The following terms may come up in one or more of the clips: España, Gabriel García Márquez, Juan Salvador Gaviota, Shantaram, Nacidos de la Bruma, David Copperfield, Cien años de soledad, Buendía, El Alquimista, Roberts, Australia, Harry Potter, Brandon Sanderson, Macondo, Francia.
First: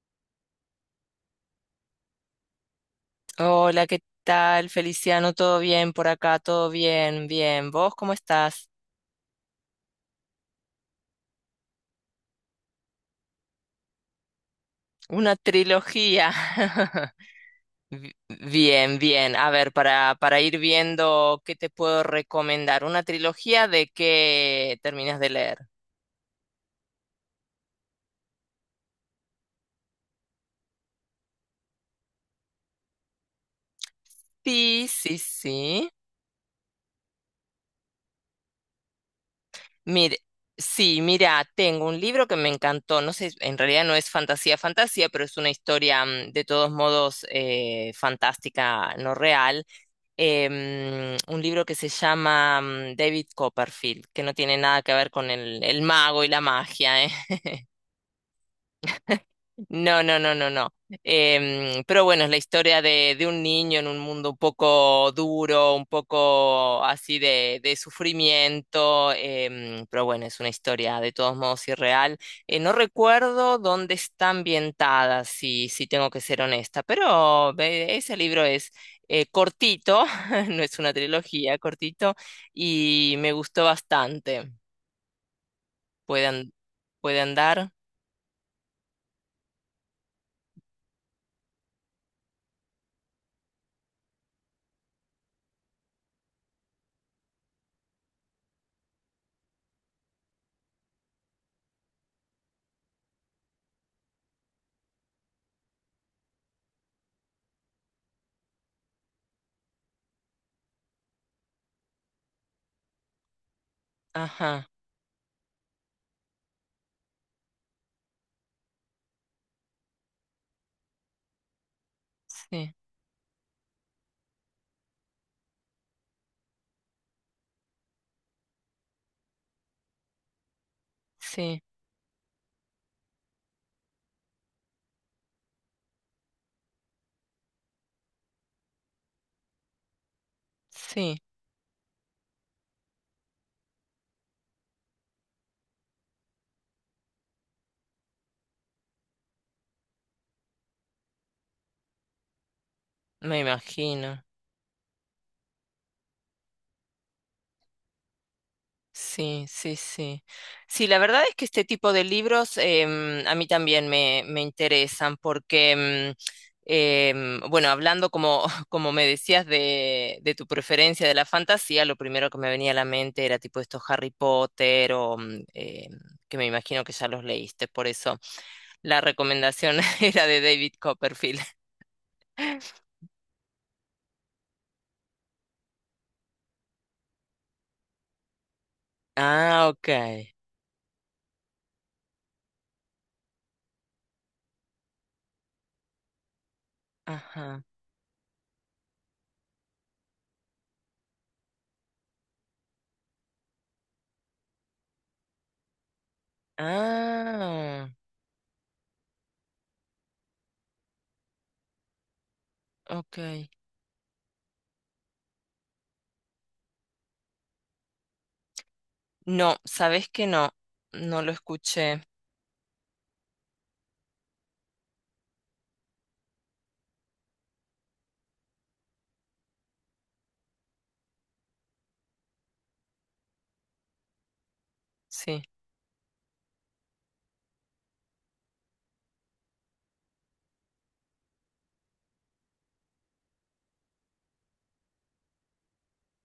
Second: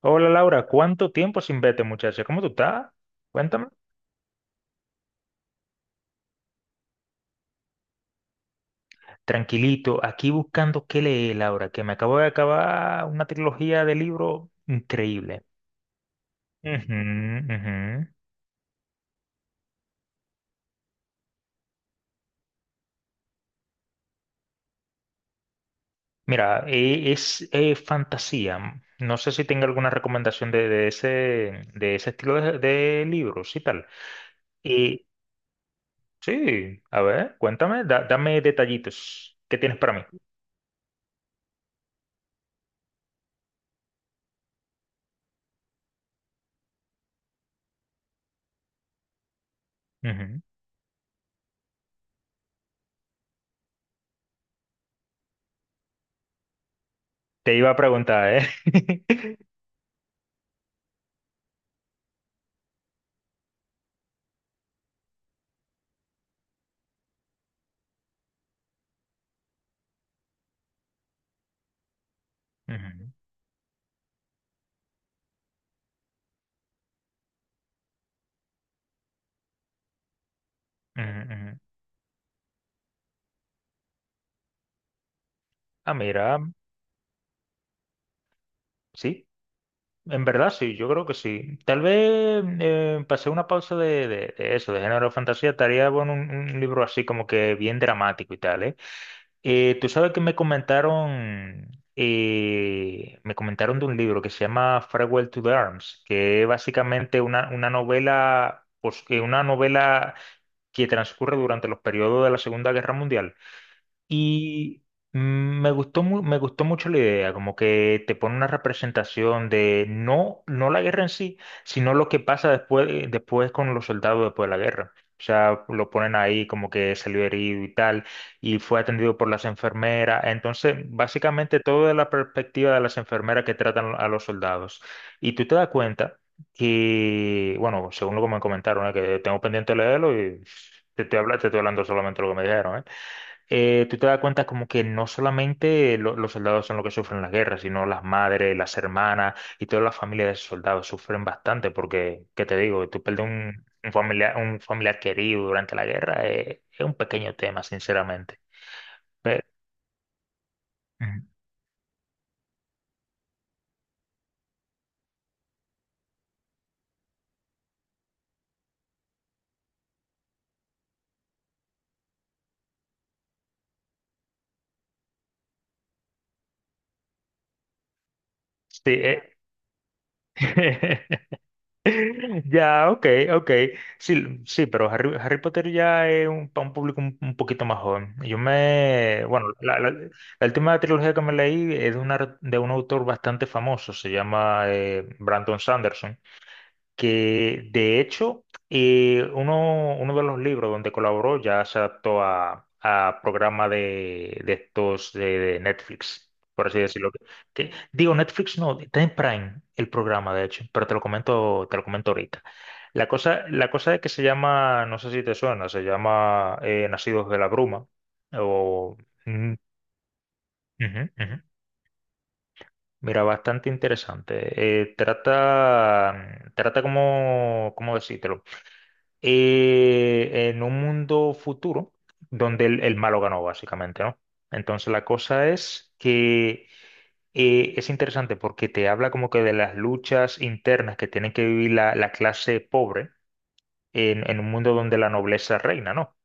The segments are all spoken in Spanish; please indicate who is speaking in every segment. Speaker 1: Hola Laura, ¿cuánto tiempo sin verte, muchacha? ¿Cómo tú estás? Cuéntame.
Speaker 2: Hola, ¿qué tal, Feliciano? ¿Todo bien por acá? ¿Todo bien? Bien. ¿Vos cómo estás?
Speaker 1: Tranquilito, aquí buscando qué leer, Laura, que me acabo de acabar una trilogía de libros
Speaker 2: Una
Speaker 1: increíble.
Speaker 2: trilogía.
Speaker 1: Ujú, ujú.
Speaker 2: Bien, bien. A ver, para ir viendo qué te puedo recomendar. ¿Una trilogía de qué terminas de leer?
Speaker 1: Mira, es fantasía. No sé si tenga alguna recomendación de ese, de ese estilo de libros y tal.
Speaker 2: Sí,
Speaker 1: Y
Speaker 2: sí, sí.
Speaker 1: sí, a ver, cuéntame, dame detallitos. ¿Qué tienes para mí?
Speaker 2: Mire, sí, mira, tengo un libro que me encantó. No sé, en realidad no es fantasía, fantasía, pero es una historia de todos modos fantástica, no real
Speaker 1: Ujú.
Speaker 2: un libro que se llama David Copperfield, que no tiene nada que ver con el mago y la magia, ¿eh?
Speaker 1: Te iba a preguntar, ¿eh?
Speaker 2: No, no, no, no, no. Pero bueno, es la historia de un niño en un mundo un poco duro, un poco así de sufrimiento, pero bueno, es una historia de todos modos irreal. No
Speaker 1: Ujú,
Speaker 2: recuerdo dónde está ambientada, si tengo que ser honesta, pero ese libro es cortito, no es una
Speaker 1: ujú,
Speaker 2: trilogía,
Speaker 1: ujú.
Speaker 2: cortito, y me gustó bastante.
Speaker 1: Ah,
Speaker 2: Puede,
Speaker 1: mira.
Speaker 2: an- puede andar.
Speaker 1: Sí, en verdad sí, yo creo que sí. Tal vez pasé una pausa de eso, de género de fantasía, estaría bueno un libro así como que bien dramático y tal, ¿eh? Tú sabes que me comentaron, me comentaron de un libro que se llama Farewell to the Arms, que es básicamente una novela, pues, una novela que transcurre durante los periodos de la Segunda Guerra Mundial.
Speaker 2: Ajá,
Speaker 1: Y mm, me gustó mucho la idea, como que te pone una representación de no la guerra en sí, sino lo que pasa
Speaker 2: sí,
Speaker 1: después, después con los soldados después de la guerra. O sea, lo ponen ahí como que salió herido y tal, y fue atendido por las enfermeras. Entonces, básicamente
Speaker 2: sí,
Speaker 1: todo de la perspectiva de las enfermeras que tratan a los soldados. Y tú te das cuenta que, bueno, según lo que me comentaron, ¿eh? Que tengo pendiente de leerlo y
Speaker 2: sí.
Speaker 1: te estoy hablando solamente de lo que me dijeron, ¿eh? Tú te das cuenta como que no solamente los soldados son los que sufren las guerras, sino las madres, las hermanas y toda la familia de esos soldados sufren bastante porque, ¿qué te digo? Tú perder
Speaker 2: Me
Speaker 1: un, un
Speaker 2: imagino.
Speaker 1: familiar, un familiar querido durante la guerra, es un pequeño tema, sinceramente. Pero,
Speaker 2: Sí, sí, sí. Sí, la
Speaker 1: ujú.
Speaker 2: verdad es que este tipo de libros a mí también me interesan porque, bueno, hablando como, como me decías de tu preferencia de la fantasía, lo primero que me venía a la mente era tipo estos Harry Potter o que me imagino que ya los leíste, por eso
Speaker 1: Sí,
Speaker 2: la recomendación era de David Copperfield.
Speaker 1: Ya, ok, ok. Sí, sí, pero Harry Potter ya es para un público un poquito más joven. Bueno,
Speaker 2: Ah,
Speaker 1: la,
Speaker 2: ok.
Speaker 1: la- la última trilogía que me leí es de un autor bastante famoso, se llama Brandon Sanderson,
Speaker 2: Ajá.
Speaker 1: que de hecho uno de los libros donde colaboró ya se adaptó a programa de estos de Netflix, por así decirlo. Que,
Speaker 2: Ah,
Speaker 1: digo, Netflix no, está en Prime el programa, de hecho, pero te lo comento ahorita. La
Speaker 2: ok.
Speaker 1: cosa, la cosa es que se llama, no sé si te suena, se llama Nacidos de la Bruma. O, Mm,
Speaker 2: No, sabes que no,
Speaker 1: ujú,
Speaker 2: no lo
Speaker 1: ujú.
Speaker 2: escuché.
Speaker 1: Mira, bastante interesante. Trata como, ¿cómo decírtelo? En un mundo futuro donde el malo ganó, básicamente, ¿no? Entonces la
Speaker 2: Sí.
Speaker 1: cosa es que es interesante porque te habla como que de las luchas internas que tienen que vivir la clase pobre en un mundo donde la nobleza reina, ¿no?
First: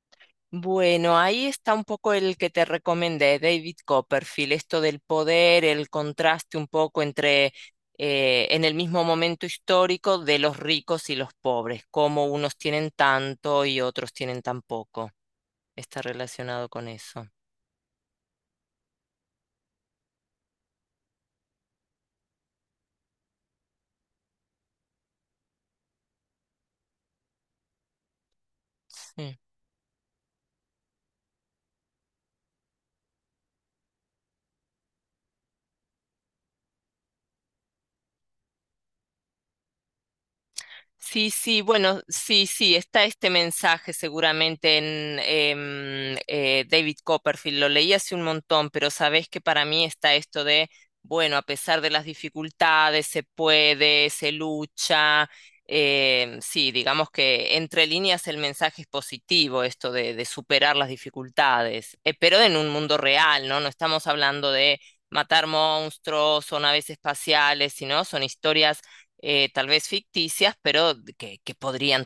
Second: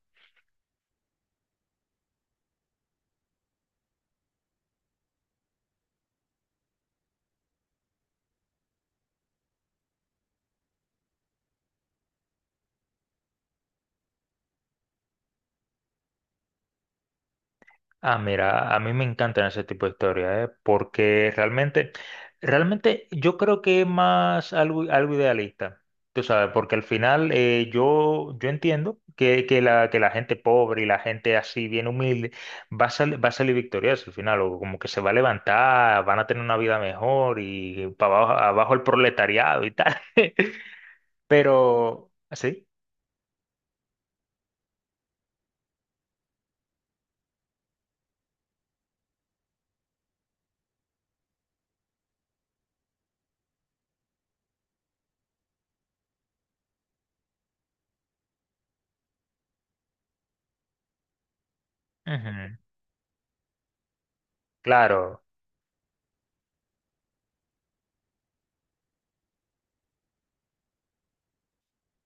Speaker 2: Bueno, ahí está un poco el que te recomendé, David Copperfield, esto del poder, el contraste un poco entre en el mismo momento histórico de los ricos y los pobres, cómo unos tienen tanto y otros tienen tan poco. Está relacionado con eso.
Speaker 1: Ah, mira, a mí me encantan ese tipo de historias, ¿eh? Porque realmente, realmente yo creo que es más algo idealista, tú sabes, porque al final yo entiendo
Speaker 2: Sí.
Speaker 1: que la gente pobre y la gente así bien humilde va a salir victoriosa al final, o como que se va a levantar, van a tener una vida mejor y para abajo, abajo el proletariado y tal,
Speaker 2: Sí, sí, bueno,
Speaker 1: pero, ¿ah,
Speaker 2: sí,
Speaker 1: ¿sí?
Speaker 2: sí, está este mensaje seguramente en David Copperfield, lo leí hace un montón, pero sabés que para mí está esto de, bueno, a pesar de las dificultades, se puede, se lucha, sí, digamos que entre líneas el mensaje es positivo, esto de superar las dificultades, pero
Speaker 1: Ujú,
Speaker 2: en un mundo real, ¿no? No estamos hablando de
Speaker 1: claro,
Speaker 2: matar monstruos o naves espaciales, sino son historias tal vez ficticias, pero que podrían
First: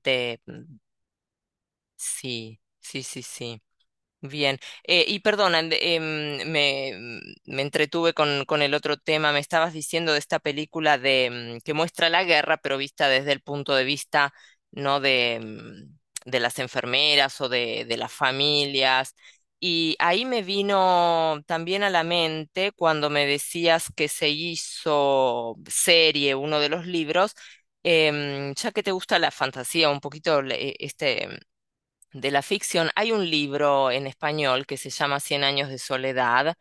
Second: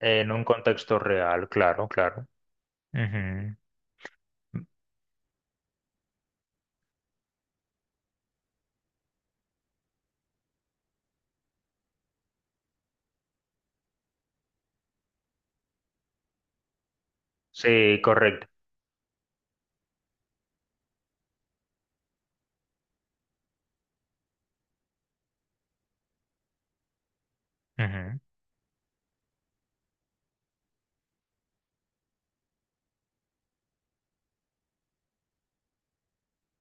Speaker 1: en un contexto real, claro, claro.
Speaker 2: Sí, sí, sí,
Speaker 1: Ujú.
Speaker 2: sí. Bien. Y perdona, me entretuve con el otro tema. Me estabas diciendo de esta película de que muestra la guerra, pero vista desde el punto de vista, no de, de las enfermeras o de
Speaker 1: Sí,
Speaker 2: las
Speaker 1: correcto.
Speaker 2: familias. Y ahí me vino también a la mente cuando me decías que se hizo serie uno de los libros.
Speaker 1: Ujú.
Speaker 2: Ya que te gusta la fantasía, un poquito de la ficción, hay un libro en español que se llama Cien años de soledad,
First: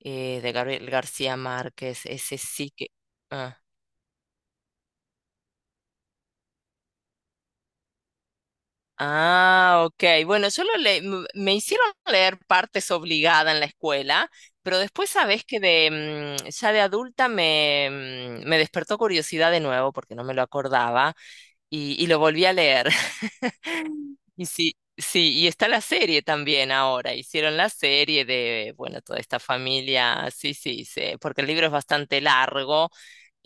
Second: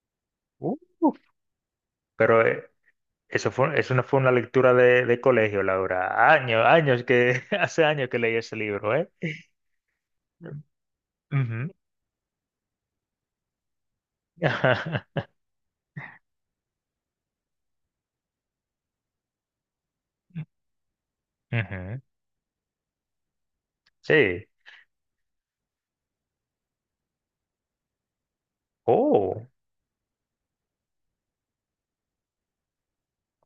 Speaker 2: de Gabriel
Speaker 1: Uh,
Speaker 2: García Márquez. Ese
Speaker 1: pero
Speaker 2: sí que... ah.
Speaker 1: eso no fue una lectura de colegio, Laura. Años, años que, hace años que leí ese libro, ¿eh?
Speaker 2: Ah, ok. Bueno, yo lo le m- me
Speaker 1: Ujú.
Speaker 2: hicieron leer partes obligada en la escuela, pero después sabes que de ya de adulta me despertó curiosidad de nuevo porque no me lo acordaba
Speaker 1: Ujú.
Speaker 2: y lo volví a leer. Y
Speaker 1: Sí.
Speaker 2: sí, sí, y está la serie también ahora. Hicieron la serie de, bueno, toda esta
Speaker 1: Oh.
Speaker 2: familia, sí, sí, sí, porque el libro es bastante largo.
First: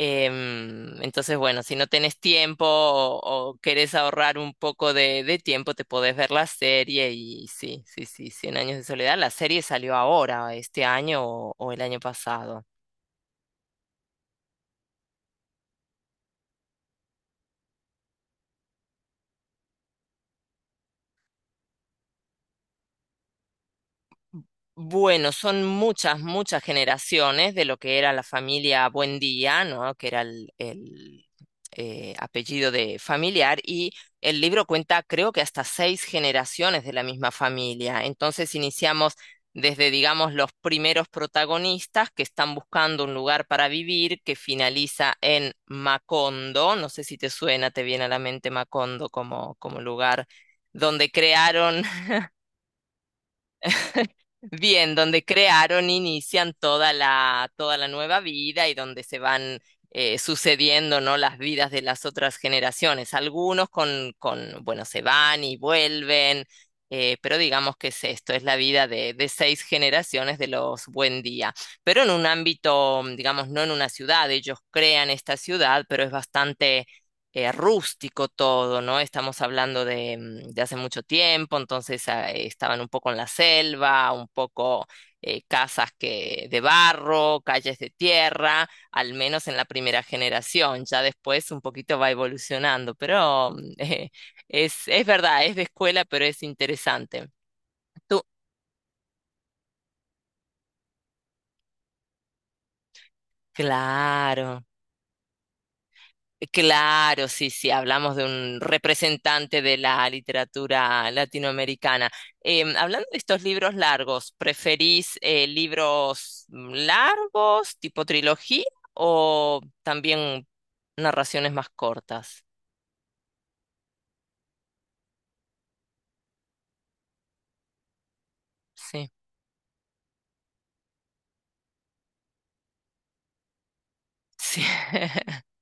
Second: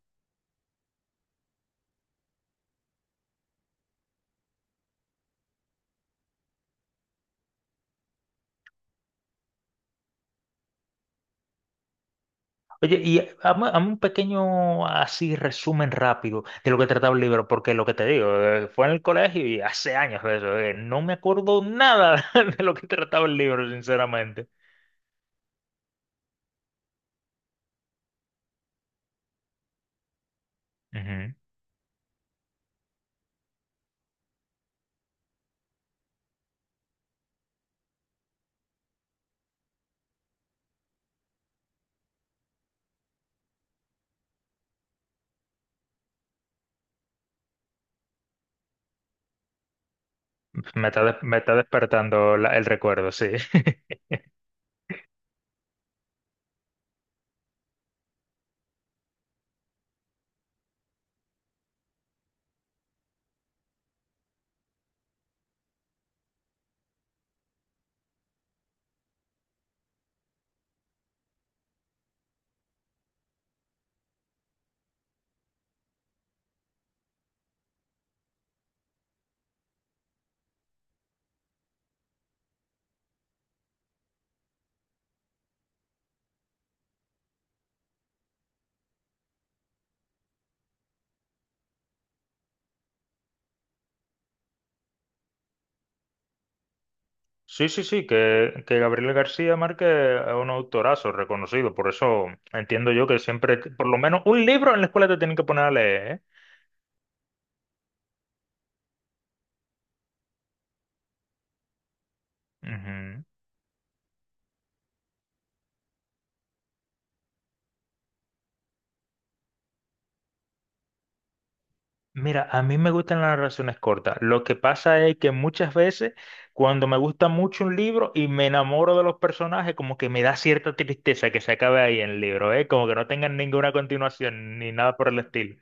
Speaker 2: Entonces, bueno, si no tenés tiempo o querés ahorrar un poco de tiempo, te podés ver la serie y sí, sí, sí, Cien años de soledad. La serie salió ahora, este año o el año pasado.
Speaker 1: Oye, y hazme un pequeño así resumen rápido de lo que trataba el libro, porque lo que te digo, fue en el colegio y hace años de eso, no me acuerdo nada de lo que trataba el libro, sinceramente.
Speaker 2: Bueno, son muchas, muchas generaciones de lo que era la familia Buendía, ¿no? Que era el,
Speaker 1: Ujú.
Speaker 2: apellido de familiar, y el libro cuenta, creo que hasta seis generaciones de la misma familia. Entonces iniciamos desde, digamos, los primeros protagonistas que están buscando un lugar para vivir, que finaliza en Macondo. No sé si te suena, te viene a la mente Macondo como, como lugar
Speaker 1: Me está,
Speaker 2: donde
Speaker 1: des- me está
Speaker 2: crearon.
Speaker 1: despertando el recuerdo, sí.
Speaker 2: Bien, donde crearon, inician toda la nueva vida y donde se van sucediendo, ¿no? Las vidas de las otras generaciones. Algunos con, bueno, se van y vuelven, pero digamos que es esto, es la vida de seis generaciones de los Buen Día. Pero en un ámbito, digamos, no en una ciudad, ellos crean esta ciudad, pero es bastante rústico todo, ¿no? Estamos hablando de, de hace mucho tiempo, entonces estaban un poco en la selva, un poco casas que, de barro, calles de tierra, al menos en la primera generación, ya después un poquito va evolucionando, pero es verdad, es de escuela, pero es interesante.
Speaker 1: Sí, sí, sí,
Speaker 2: Tú,
Speaker 1: que Gabriel García Márquez es un autorazo reconocido, por eso entiendo yo que siempre, por lo menos un
Speaker 2: claro.
Speaker 1: libro en la escuela te tienen que poner a leer,
Speaker 2: Claro, sí, sí, hablamos de un representante de la literatura latinoamericana. Hablando de
Speaker 1: ¿eh?
Speaker 2: estos libros largos, ¿preferís libros largos, tipo trilogía, o también narraciones más cortas?
Speaker 1: Mira, a mí me gustan las relaciones cortas. Lo que pasa es que muchas veces cuando me gusta mucho un libro y me enamoro de
Speaker 2: Sí,
Speaker 1: los personajes, como que me da cierta tristeza que se acabe ahí el libro, ¿eh? Como que no tengan ninguna continuación
Speaker 2: sí.
Speaker 1: ni nada por el estilo.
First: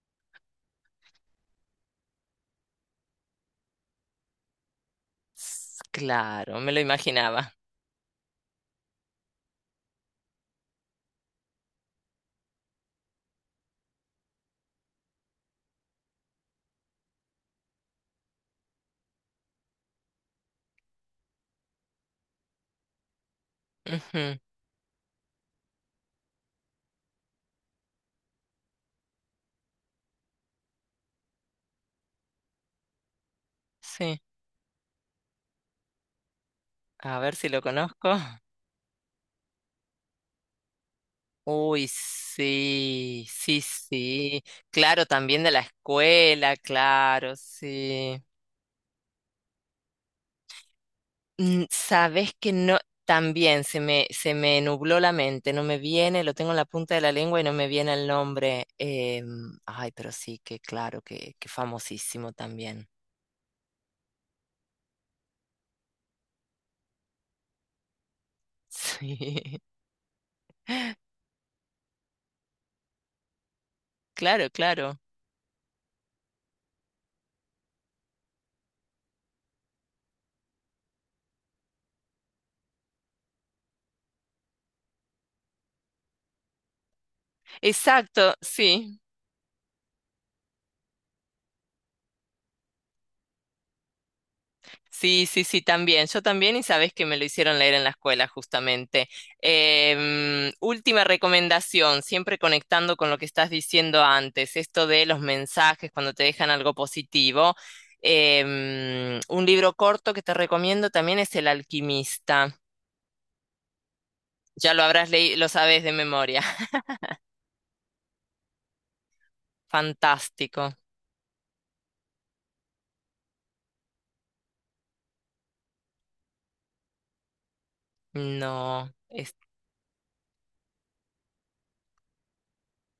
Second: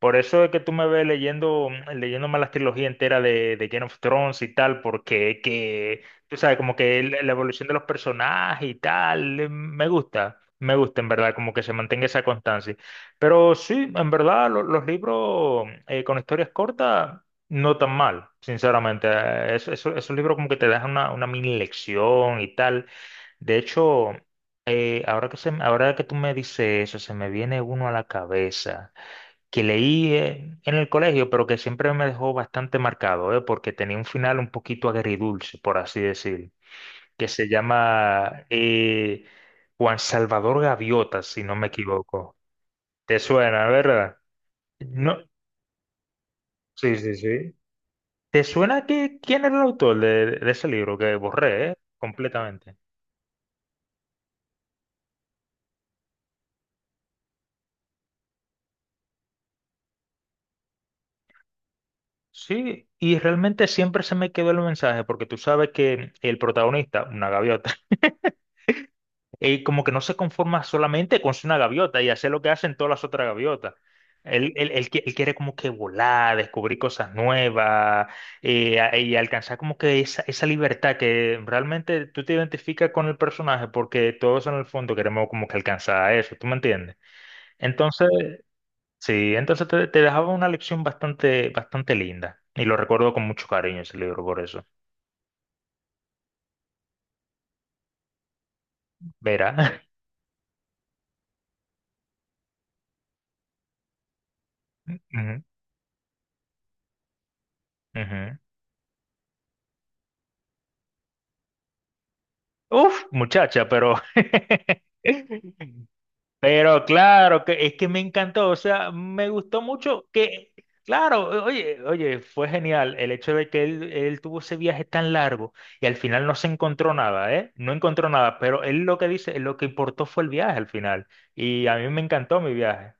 Speaker 1: Por eso es que tú me ves leyendo, leyéndome las trilogías enteras de Game of Thrones y tal, porque tú sabes,
Speaker 2: Claro, me
Speaker 1: como
Speaker 2: lo
Speaker 1: que la
Speaker 2: imaginaba.
Speaker 1: evolución de los personajes y tal, me gusta en verdad, como que se mantenga esa constancia. Pero sí, en verdad, los libros con historias cortas no tan mal, sinceramente. Esos libros como que te dejan una mini lección y tal. De hecho,
Speaker 2: Ujú,
Speaker 1: ahora que se, ahora que tú me dices eso, se me viene uno a la cabeza que leí en el colegio, pero que siempre me dejó bastante marcado, porque tenía un
Speaker 2: sí,
Speaker 1: final un poquito agridulce, por así decir,
Speaker 2: a
Speaker 1: que
Speaker 2: ver
Speaker 1: se
Speaker 2: si lo conozco.
Speaker 1: llama Juan Salvador Gaviota, si no me
Speaker 2: Uy,
Speaker 1: equivoco. ¿Te
Speaker 2: sí, sí,
Speaker 1: suena, verdad?
Speaker 2: sí. Claro,
Speaker 1: No,
Speaker 2: también de la escuela,
Speaker 1: sí, sí,
Speaker 2: claro,
Speaker 1: sí.
Speaker 2: sí.
Speaker 1: ¿Te suena que quién era el autor de ese libro que
Speaker 2: Mm,
Speaker 1: borré, eh?
Speaker 2: sabes que
Speaker 1: Completamente.
Speaker 2: no, también se se me nubló la mente, no me viene, lo tengo en la punta de la lengua y no me viene el nombre. Ay, pero sí, que claro, que famosísimo
Speaker 1: Sí,
Speaker 2: también.
Speaker 1: y realmente siempre se me quedó el mensaje, porque tú sabes que el protagonista, una gaviota,
Speaker 2: Sí,
Speaker 1: él como que no se conforma solamente con ser una gaviota y hacer lo que hacen todas las otras gaviotas.
Speaker 2: claro,
Speaker 1: Él, él- él
Speaker 2: claro.
Speaker 1: qui- él quiere como que volar, descubrir cosas nuevas y alcanzar como que esa libertad que realmente tú te identificas con el personaje porque todos en el fondo queremos como que alcanzar eso, ¿tú me entiendes? Entonces,
Speaker 2: Exacto, sí.
Speaker 1: sí, entonces te dejaba una lección bastante, bastante linda. Y lo recuerdo con mucho cariño ese libro por eso.
Speaker 2: Sí, sí, sí, también. Yo también, y sabes que me lo hicieron leer en la escuela, justamente.
Speaker 1: Verá.
Speaker 2: Última recomendación, siempre conectando con lo que estás diciendo antes, esto de los
Speaker 1: Ujú,
Speaker 2: mensajes cuando te dejan algo positivo.
Speaker 1: ujú.
Speaker 2: Un libro corto que te recomiendo también es El Alquimista.
Speaker 1: Uf, muchacha, pero
Speaker 2: Ya lo habrás leído, lo sabes de memoria.
Speaker 1: Pero claro, que es que me encantó, o sea, me gustó mucho que,
Speaker 2: Fantástico.
Speaker 1: claro, oye, oye, fue genial el hecho de que él tuvo ese viaje tan largo y al final no se encontró nada, ¿eh? No encontró nada, pero él
Speaker 2: No,
Speaker 1: lo que
Speaker 2: es
Speaker 1: dice, lo que importó fue el viaje al final y a mí me encantó mi viaje.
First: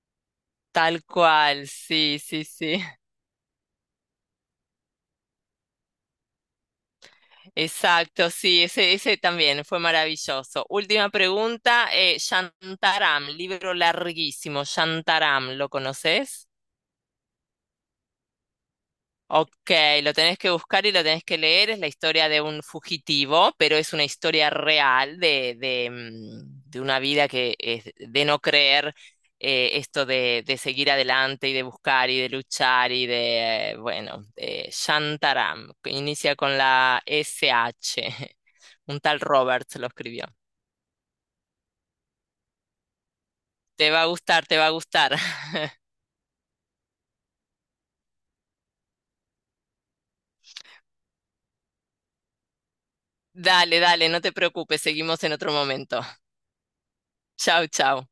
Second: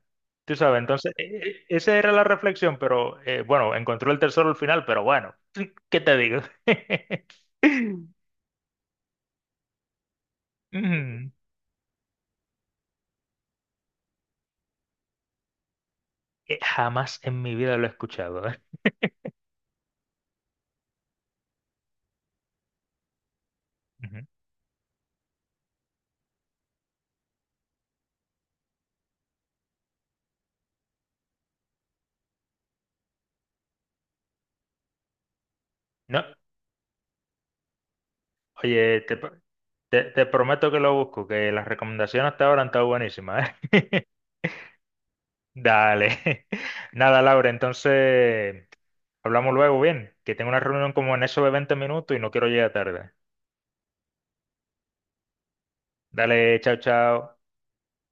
Speaker 1: Tú sabes,
Speaker 2: tal
Speaker 1: entonces,
Speaker 2: cual.
Speaker 1: esa era
Speaker 2: Sí,
Speaker 1: la
Speaker 2: sí,
Speaker 1: reflexión,
Speaker 2: sí.
Speaker 1: pero bueno, encontró el tesoro al final, pero bueno, ¿qué te digo?
Speaker 2: Exacto, sí, ese también fue maravilloso. Última
Speaker 1: Mm,
Speaker 2: pregunta, Shantaram, libro larguísimo, Shantaram, ¿lo conoces?
Speaker 1: Jamás en mi vida lo he escuchado, ¿eh?
Speaker 2: Ok, lo tenés que buscar y lo tenés que leer. Es la historia de un fugitivo, pero es una
Speaker 1: Ujú.
Speaker 2: historia real de una vida que es de no creer esto de seguir adelante y de buscar y de luchar y de, bueno, de Shantaram, que
Speaker 1: No.
Speaker 2: inicia con la SH.
Speaker 1: Oye,
Speaker 2: Un
Speaker 1: te,
Speaker 2: tal
Speaker 1: pr-
Speaker 2: Roberts lo
Speaker 1: te, te
Speaker 2: escribió.
Speaker 1: prometo que lo busco, que las recomendaciones hasta ahora han estado buenísimas,
Speaker 2: Te va
Speaker 1: ¿eh?
Speaker 2: a gustar, te va a gustar.
Speaker 1: Dale. Nada, Laura, entonces hablamos luego, bien, que tengo una reunión como en eso de 20 minutos y no quiero llegar tarde.
Speaker 2: Dale, dale, no te preocupes, seguimos en otro momento.
Speaker 1: Dale, chao, chao.
Speaker 2: Chau, chau.